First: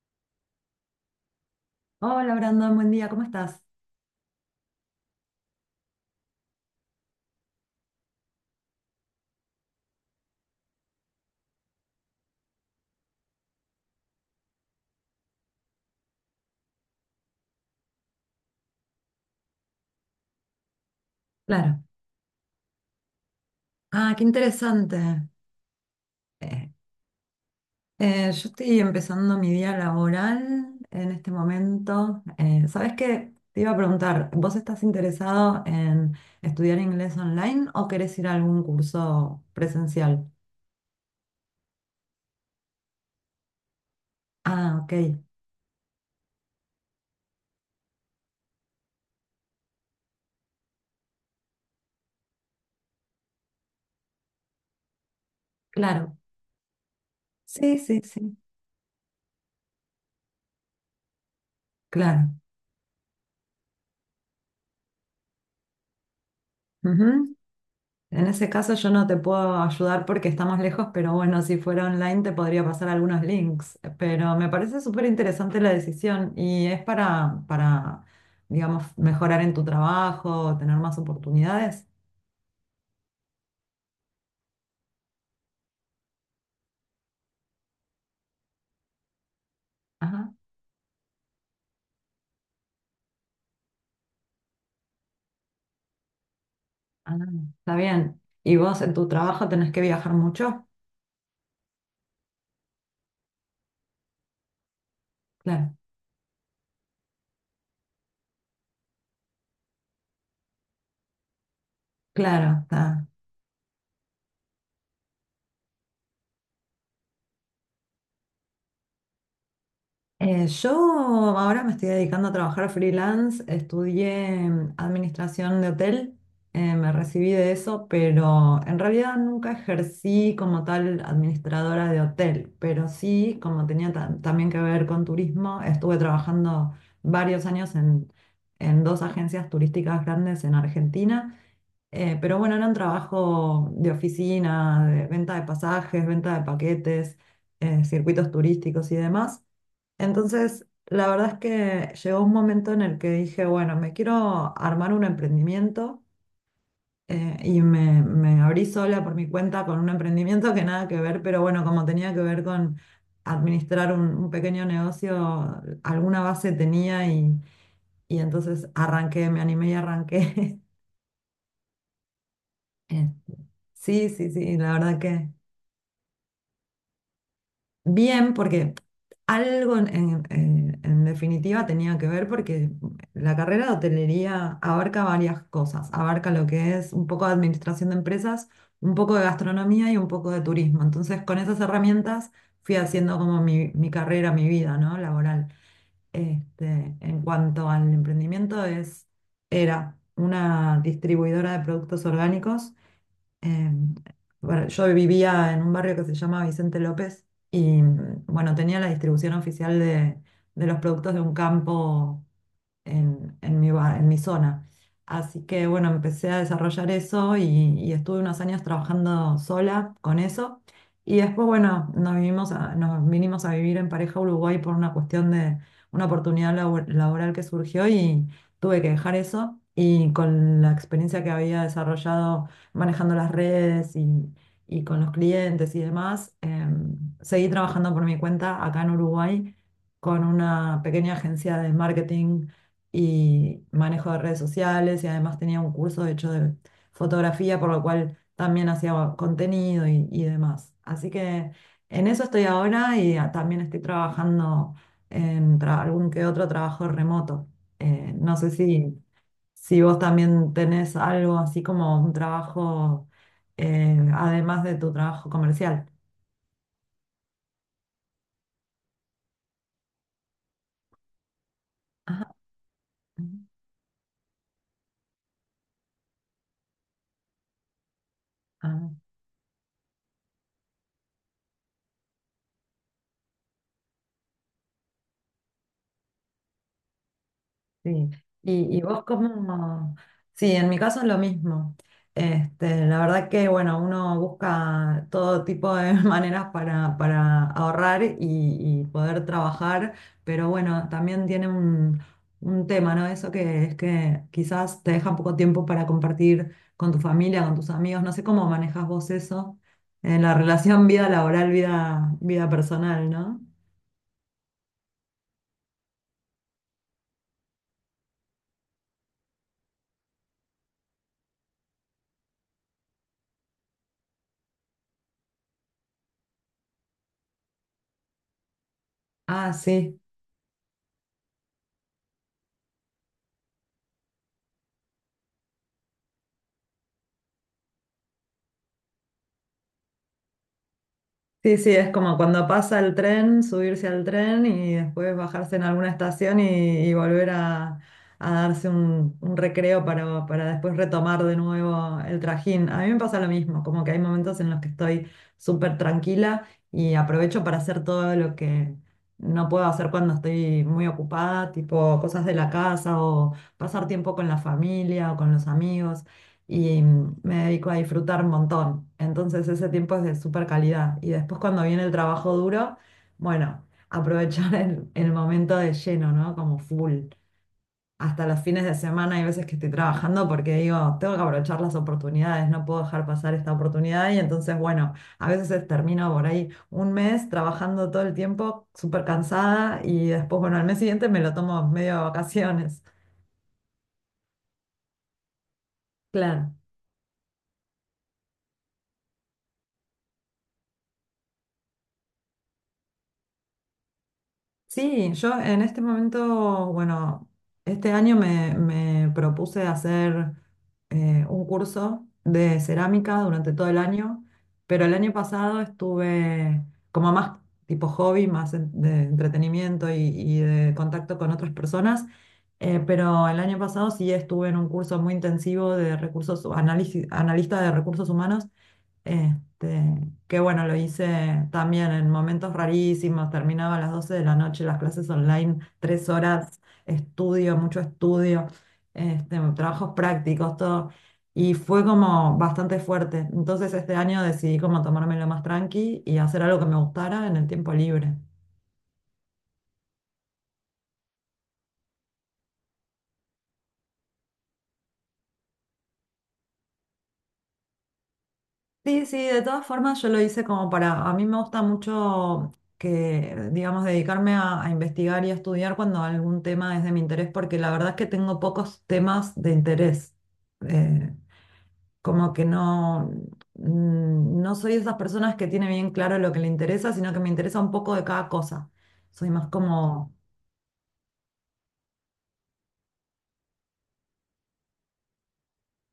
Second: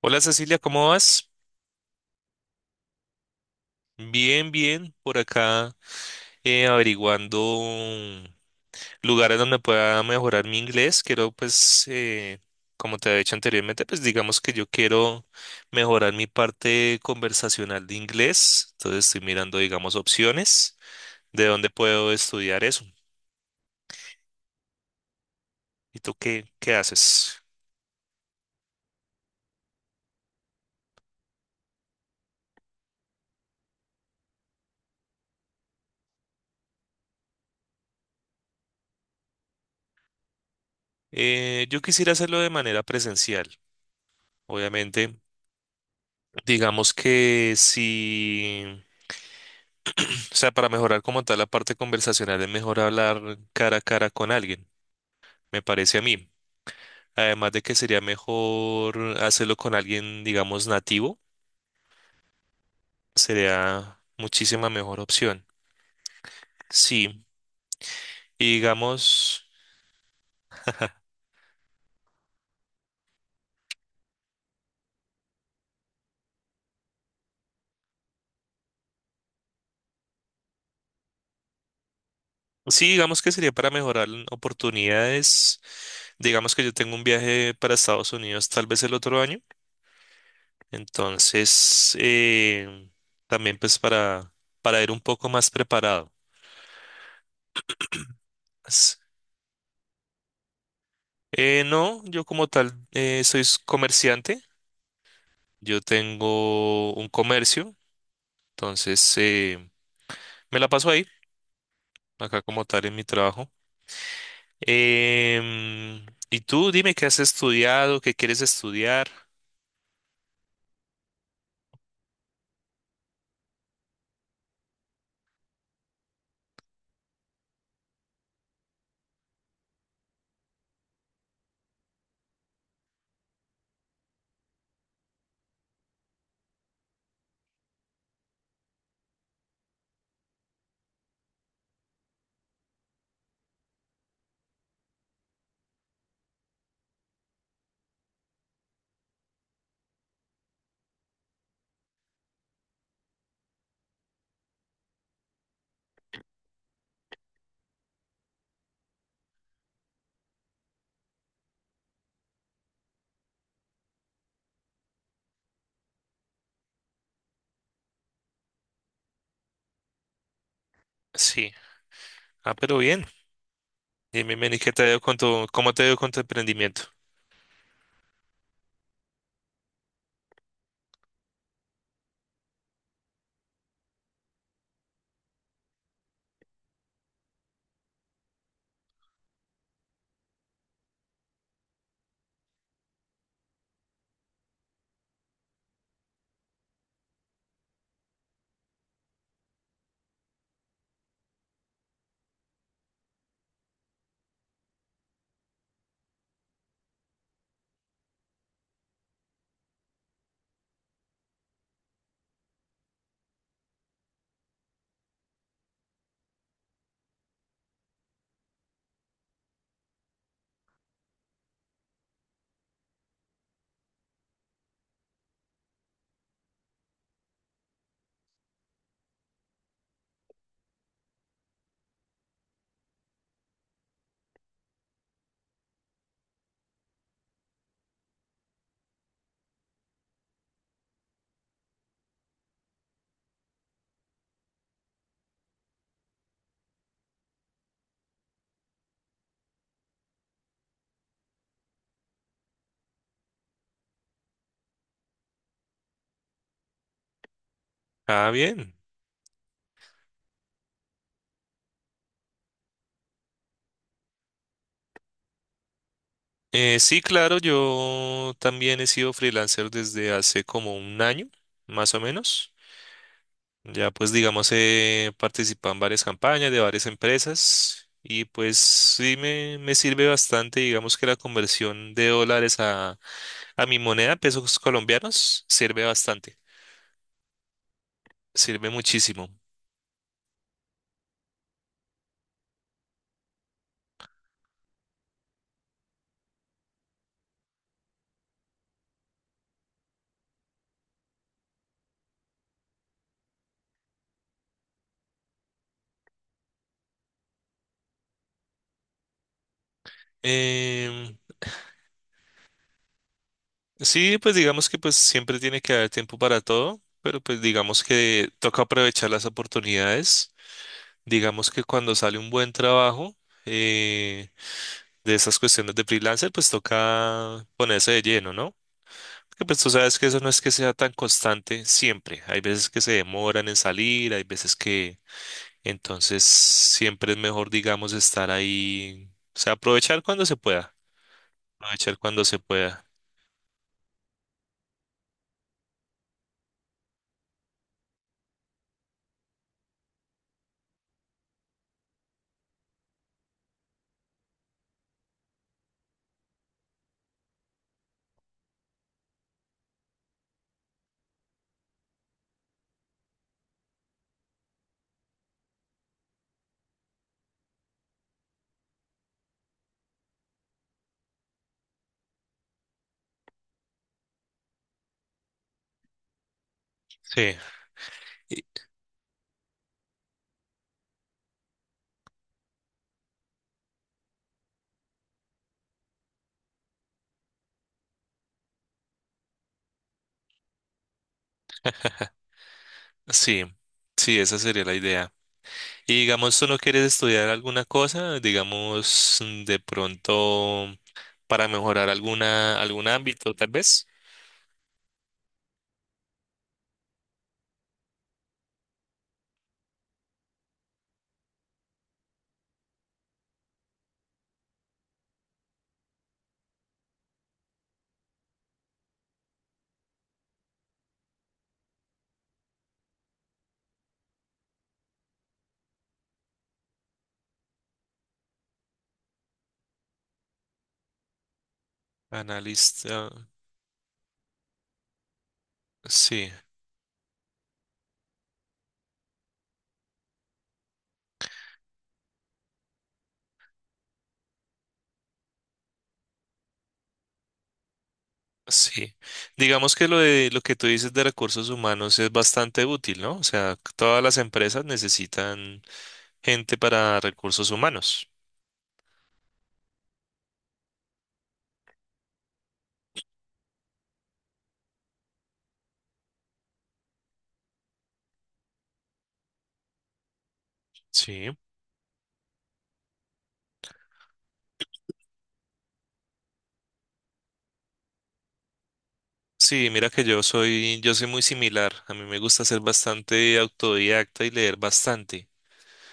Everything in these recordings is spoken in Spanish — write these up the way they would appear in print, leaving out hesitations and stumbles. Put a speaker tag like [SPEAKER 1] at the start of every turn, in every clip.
[SPEAKER 1] Hola Cecilia, ¿cómo vas?
[SPEAKER 2] Hola Brandon, buen día, ¿cómo estás?
[SPEAKER 1] Bien, bien, por acá, averiguando mm, lugares donde pueda mejorar mi inglés. Quiero, pues, como te había dicho anteriormente, pues digamos que yo quiero mejorar mi parte conversacional de inglés. Entonces estoy mirando, digamos, opciones de dónde
[SPEAKER 2] Claro.
[SPEAKER 1] puedo estudiar eso.
[SPEAKER 2] Ah, qué interesante.
[SPEAKER 1] ¿Y tú qué,
[SPEAKER 2] Eh,
[SPEAKER 1] qué haces?
[SPEAKER 2] yo estoy empezando mi día laboral en este momento. ¿Sabes qué? Te iba a preguntar, ¿vos estás interesado en estudiar inglés online o querés ir a algún curso presencial?
[SPEAKER 1] Yo quisiera hacerlo de manera presencial,
[SPEAKER 2] Ah, ok,
[SPEAKER 1] obviamente. Digamos que si... O sea, para mejorar como tal la parte conversacional es mejor hablar cara a cara con alguien, me parece a
[SPEAKER 2] claro.
[SPEAKER 1] mí. Además de que
[SPEAKER 2] Sí,
[SPEAKER 1] sería
[SPEAKER 2] sí, sí,
[SPEAKER 1] mejor hacerlo con alguien, digamos, nativo,
[SPEAKER 2] claro.
[SPEAKER 1] sería muchísima mejor opción. Sí,
[SPEAKER 2] En ese
[SPEAKER 1] y
[SPEAKER 2] caso yo no te
[SPEAKER 1] digamos,
[SPEAKER 2] puedo ayudar porque estamos lejos, pero bueno, si fuera online te podría pasar algunos links. Pero me parece súper interesante la decisión y es digamos, mejorar en tu trabajo, tener más oportunidades.
[SPEAKER 1] sí, digamos que sería para mejorar oportunidades. Digamos que yo tengo un viaje para Estados Unidos tal vez el otro año,
[SPEAKER 2] Ajá,
[SPEAKER 1] entonces también pues para ir un poco más preparado.
[SPEAKER 2] ah, está bien. ¿Y vos en
[SPEAKER 1] Pues,
[SPEAKER 2] tu trabajo tenés que viajar mucho?
[SPEAKER 1] No, yo como tal comerciante,
[SPEAKER 2] Claro,
[SPEAKER 1] yo tengo un comercio, entonces, me la paso ahí, acá
[SPEAKER 2] claro,
[SPEAKER 1] como tal en mi
[SPEAKER 2] está.
[SPEAKER 1] trabajo. Y tú dime qué has estudiado, qué quieres estudiar.
[SPEAKER 2] Yo ahora me estoy dedicando a trabajar freelance, estudié administración de hotel, me recibí de eso, pero en realidad nunca ejercí como tal administradora de hotel, pero sí, como tenía también que ver con turismo, estuve trabajando varios años en dos agencias turísticas grandes en Argentina. Pero bueno, era un trabajo de oficina, de venta de pasajes, venta de paquetes, circuitos turísticos y demás. Entonces, la verdad es que llegó un momento en el que dije, bueno, me quiero armar un emprendimiento y me abrí sola por mi cuenta con un emprendimiento que nada que ver, pero bueno, como tenía que ver con administrar un pequeño negocio, alguna base tenía y entonces arranqué, me animé y arranqué.
[SPEAKER 1] Sí, ah, pero bien.
[SPEAKER 2] Eh, sí, sí,
[SPEAKER 1] Dime,
[SPEAKER 2] sí,
[SPEAKER 1] Manny, ¿qué
[SPEAKER 2] la
[SPEAKER 1] te ha
[SPEAKER 2] verdad
[SPEAKER 1] ido con
[SPEAKER 2] que
[SPEAKER 1] cómo te ha ido con tu emprendimiento?
[SPEAKER 2] bien, porque algo en, en definitiva tenía que ver, porque la carrera de hotelería abarca varias cosas, abarca lo que es un poco de administración de empresas, un poco de gastronomía y un poco de turismo. Entonces, con esas herramientas fui haciendo como mi carrera, mi vida, ¿no? Laboral. Este, en cuanto al emprendimiento, era una distribuidora de productos orgánicos en- bueno, yo vivía en un barrio que se llama Vicente López y bueno, tenía la distribución oficial de los productos de un campo en mi, en mi zona. Así que bueno, empecé a desarrollar eso y estuve unos años trabajando sola con eso. Y después, bueno, nos vinimos a vivir en pareja a Uruguay por una cuestión de una oportunidad laboral que surgió y tuve que dejar eso. Y con la experiencia que había desarrollado manejando las redes y con los clientes y demás, seguí trabajando por mi cuenta acá en Uruguay con una pequeña agencia de marketing y manejo de redes sociales y además tenía un curso hecho de fotografía, por lo cual también hacía contenido y demás. Así que en eso estoy ahora y también estoy trabajando en algún que otro trabajo remoto.
[SPEAKER 1] Ah,
[SPEAKER 2] No sé
[SPEAKER 1] bien.
[SPEAKER 2] si, si vos también tenés algo así como un trabajo, además de tu trabajo comercial.
[SPEAKER 1] Sí, claro, yo también he sido freelancer desde hace como un año, más o
[SPEAKER 2] Ajá.
[SPEAKER 1] menos. Ya pues digamos he participado en varias campañas de varias empresas y pues
[SPEAKER 2] Ah.
[SPEAKER 1] sí me sirve bastante, digamos que la conversión de dólares a mi moneda, pesos colombianos, sirve bastante,
[SPEAKER 2] Sí,
[SPEAKER 1] sirve
[SPEAKER 2] y, y vos
[SPEAKER 1] muchísimo.
[SPEAKER 2] cómo, sí, en mi caso es lo mismo. Este, la verdad que, bueno, uno busca todo tipo de maneras para ahorrar y poder trabajar, pero bueno, también tiene un tema, ¿no? Eso que es que quizás te deja poco tiempo para compartir con tu familia, con tus amigos, no sé cómo manejas vos eso, en la relación vida
[SPEAKER 1] Em,
[SPEAKER 2] laboral, vida personal, ¿no?
[SPEAKER 1] sí, pues digamos que pues siempre tiene que haber tiempo para todo, pero pues digamos que toca aprovechar las oportunidades. Digamos que cuando sale un buen trabajo eh, de esas cuestiones de freelancer, pues toca ponerse de lleno, ¿no? Porque
[SPEAKER 2] Ah,
[SPEAKER 1] pues tú sabes
[SPEAKER 2] sí.
[SPEAKER 1] que eso no es que sea tan constante siempre. Hay veces que se demoran en salir, hay veces que entonces siempre es mejor, digamos, estar ahí, o sea,
[SPEAKER 2] Sí, sí, es
[SPEAKER 1] aprovechar
[SPEAKER 2] como
[SPEAKER 1] cuando se
[SPEAKER 2] cuando pasa
[SPEAKER 1] pueda.
[SPEAKER 2] el tren, subirse al tren y después bajarse en alguna estación y, a darse un recreo para después retomar de nuevo el trajín. A mí me pasa lo mismo, como que hay momentos en los que estoy súper tranquila y aprovecho para hacer todo lo que no puedo hacer cuando estoy muy ocupada, tipo cosas de la casa o pasar tiempo con la familia o con los amigos y me dedico a disfrutar un montón. Entonces ese tiempo es de súper calidad. Y después cuando viene el trabajo duro, bueno, aprovechar el momento de lleno, ¿no? Como full.
[SPEAKER 1] Sí,
[SPEAKER 2] Hasta los
[SPEAKER 1] y-
[SPEAKER 2] fines de semana hay veces que estoy trabajando porque digo, tengo que aprovechar las oportunidades, no puedo dejar pasar esta oportunidad. Y entonces, bueno, a veces termino por ahí un mes trabajando todo el tiempo, súper cansada, y después, bueno, al mes siguiente me lo tomo medio de vacaciones.
[SPEAKER 1] sí, sí, esa sería la idea. Y digamos, ¿tú
[SPEAKER 2] Claro.
[SPEAKER 1] no quieres estudiar alguna cosa? Digamos, de pronto, para mejorar algún ámbito, tal vez.
[SPEAKER 2] Sí, yo en este momento, bueno, este año me propuse hacer un curso de cerámica durante todo el año, pero el año pasado estuve como más tipo hobby, más de entretenimiento y de contacto con otras personas, pero el año pasado sí estuve en un curso muy intensivo de recursos, análisis, analista de recursos humanos este, que bueno, lo hice también en momentos
[SPEAKER 1] Analista,
[SPEAKER 2] rarísimos, terminaba a las 12 de la noche las clases online, tres
[SPEAKER 1] sí,
[SPEAKER 2] horas, estudio, mucho estudio, este, trabajos prácticos, todo. Y fue como bastante fuerte. Entonces este año decidí como tomármelo más tranqui y hacer algo que me gustara en el tiempo libre.
[SPEAKER 1] sí. Digamos que lo que tú dices de recursos humanos es bastante útil, ¿no? O sea, todas las empresas necesitan gente para recursos humanos.
[SPEAKER 2] Sí, sí, de todas formas yo lo hice como para, a mí me gusta mucho que, digamos, dedicarme a investigar y a estudiar cuando algún tema es de mi interés, porque la verdad es que tengo pocos temas de interés. Eh,
[SPEAKER 1] Sí,
[SPEAKER 2] como que no, no soy de esas personas que tiene bien claro lo que le interesa, sino que me interesa un poco de cada cosa. Soy más
[SPEAKER 1] sí, mira que
[SPEAKER 2] como
[SPEAKER 1] yo soy muy similar. A mí me gusta ser bastante autodidacta y leer bastante.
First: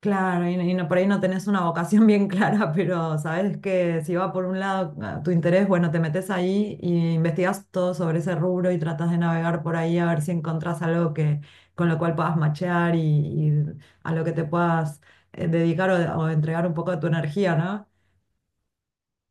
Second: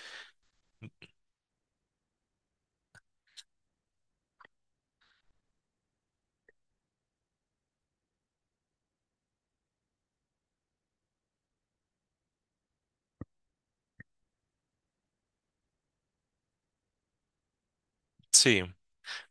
[SPEAKER 2] claro, y no, por ahí no tenés una vocación bien clara, pero sabes que si va por un lado ah, tu interés, bueno, te metes ahí y investigas todo sobre ese rubro y tratas de navegar por ahí a ver si encontrás algo que, con lo cual puedas machear y a lo que te puedas dedicar o entregar un poco de tu energía, ¿no?
[SPEAKER 1] Sí.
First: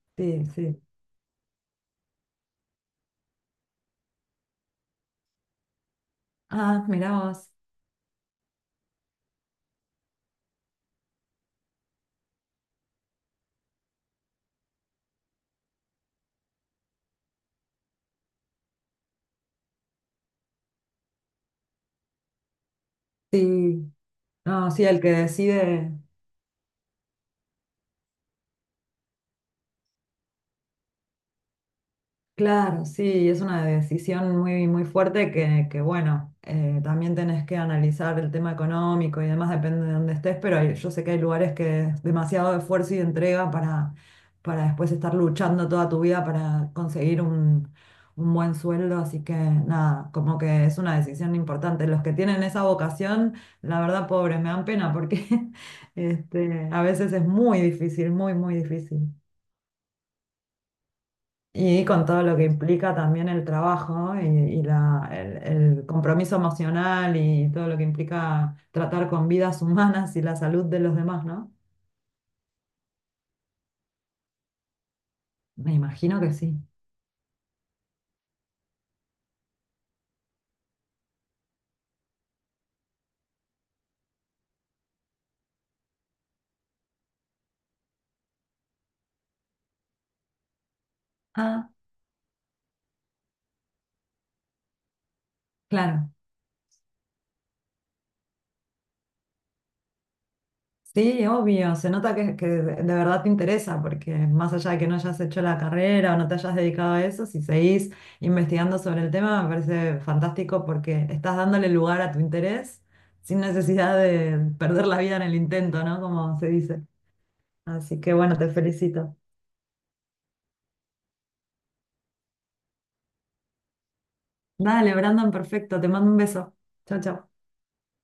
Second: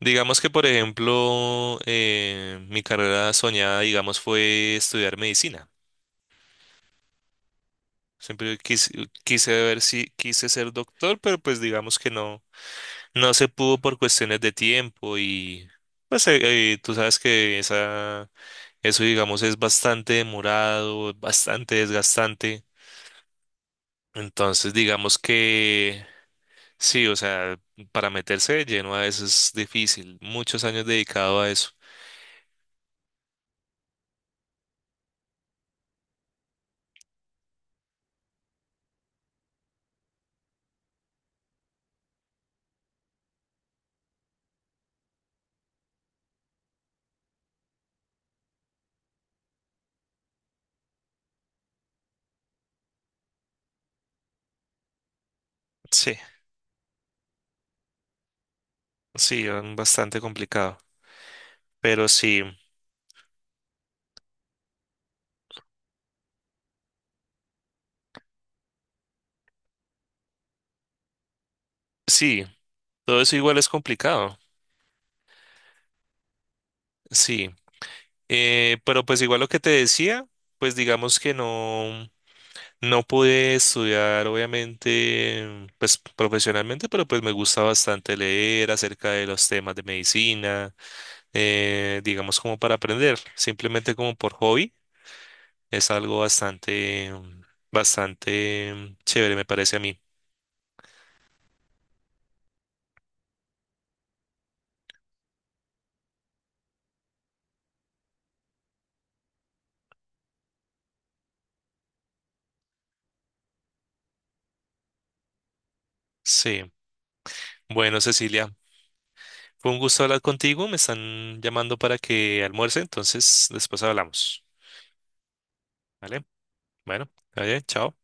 [SPEAKER 1] Digamos
[SPEAKER 2] Sí,
[SPEAKER 1] que, por
[SPEAKER 2] sí.
[SPEAKER 1] ejemplo, mi carrera soñada, digamos, fue estudiar medicina.
[SPEAKER 2] Ah, mirá vos.
[SPEAKER 1] Siempre quise, quise ver si quise ser doctor, pero pues digamos que no, no se pudo por cuestiones de tiempo y pues tú sabes que eso digamos es bastante demorado, bastante desgastante.
[SPEAKER 2] Sí. No,
[SPEAKER 1] Entonces
[SPEAKER 2] sí, el que
[SPEAKER 1] digamos
[SPEAKER 2] decide.
[SPEAKER 1] que sí, o sea, para meterse de lleno a eso es difícil. Muchos años dedicado a eso.
[SPEAKER 2] Claro, sí, es una decisión muy fuerte que, bueno, también tenés que analizar el tema económico y demás, depende de dónde estés, pero hay- yo sé que hay lugares que es demasiado esfuerzo y entrega para después estar luchando toda tu vida para conseguir un buen sueldo, así que nada, como que es una decisión importante. Los que tienen esa vocación, la verdad, pobres, me dan pena porque
[SPEAKER 1] Sí,
[SPEAKER 2] este, a veces es muy difícil, muy, muy difícil.
[SPEAKER 1] sí, bastante complicado.
[SPEAKER 2] Y con
[SPEAKER 1] Pero
[SPEAKER 2] todo lo
[SPEAKER 1] sí,
[SPEAKER 2] que implica también el trabajo y el compromiso emocional y todo lo que implica tratar con vidas humanas y la salud de los demás, ¿no?
[SPEAKER 1] sí, todo eso igual es complicado.
[SPEAKER 2] Me imagino que sí.
[SPEAKER 1] Sí, pero pues igual lo que te decía, pues digamos que no, no pude estudiar, obviamente, pues profesionalmente, pero pues me gusta bastante leer acerca de los temas de medicina,
[SPEAKER 2] Ah,
[SPEAKER 1] digamos como para aprender, simplemente como por hobby. Es
[SPEAKER 2] claro.
[SPEAKER 1] algo bastante, bastante chévere, me parece a mí.
[SPEAKER 2] Sí, obvio. Se nota que de verdad te interesa, porque más allá de que no hayas hecho la carrera o no te hayas dedicado a eso, si seguís investigando sobre el tema, me parece fantástico porque estás dándole lugar a tu interés sin necesidad de perder la vida en el intento, ¿no? Como se
[SPEAKER 1] Sí.
[SPEAKER 2] dice.
[SPEAKER 1] Bueno,
[SPEAKER 2] Así que bueno, te
[SPEAKER 1] Cecilia,
[SPEAKER 2] felicito.
[SPEAKER 1] fue un gusto hablar contigo. Me están llamando para que almuerce, entonces después hablamos.
[SPEAKER 2] Dale, Brandon, perfecto. Te mando un
[SPEAKER 1] ¿Vale?
[SPEAKER 2] beso. Chao,
[SPEAKER 1] Bueno,
[SPEAKER 2] chao.
[SPEAKER 1] oye, chao.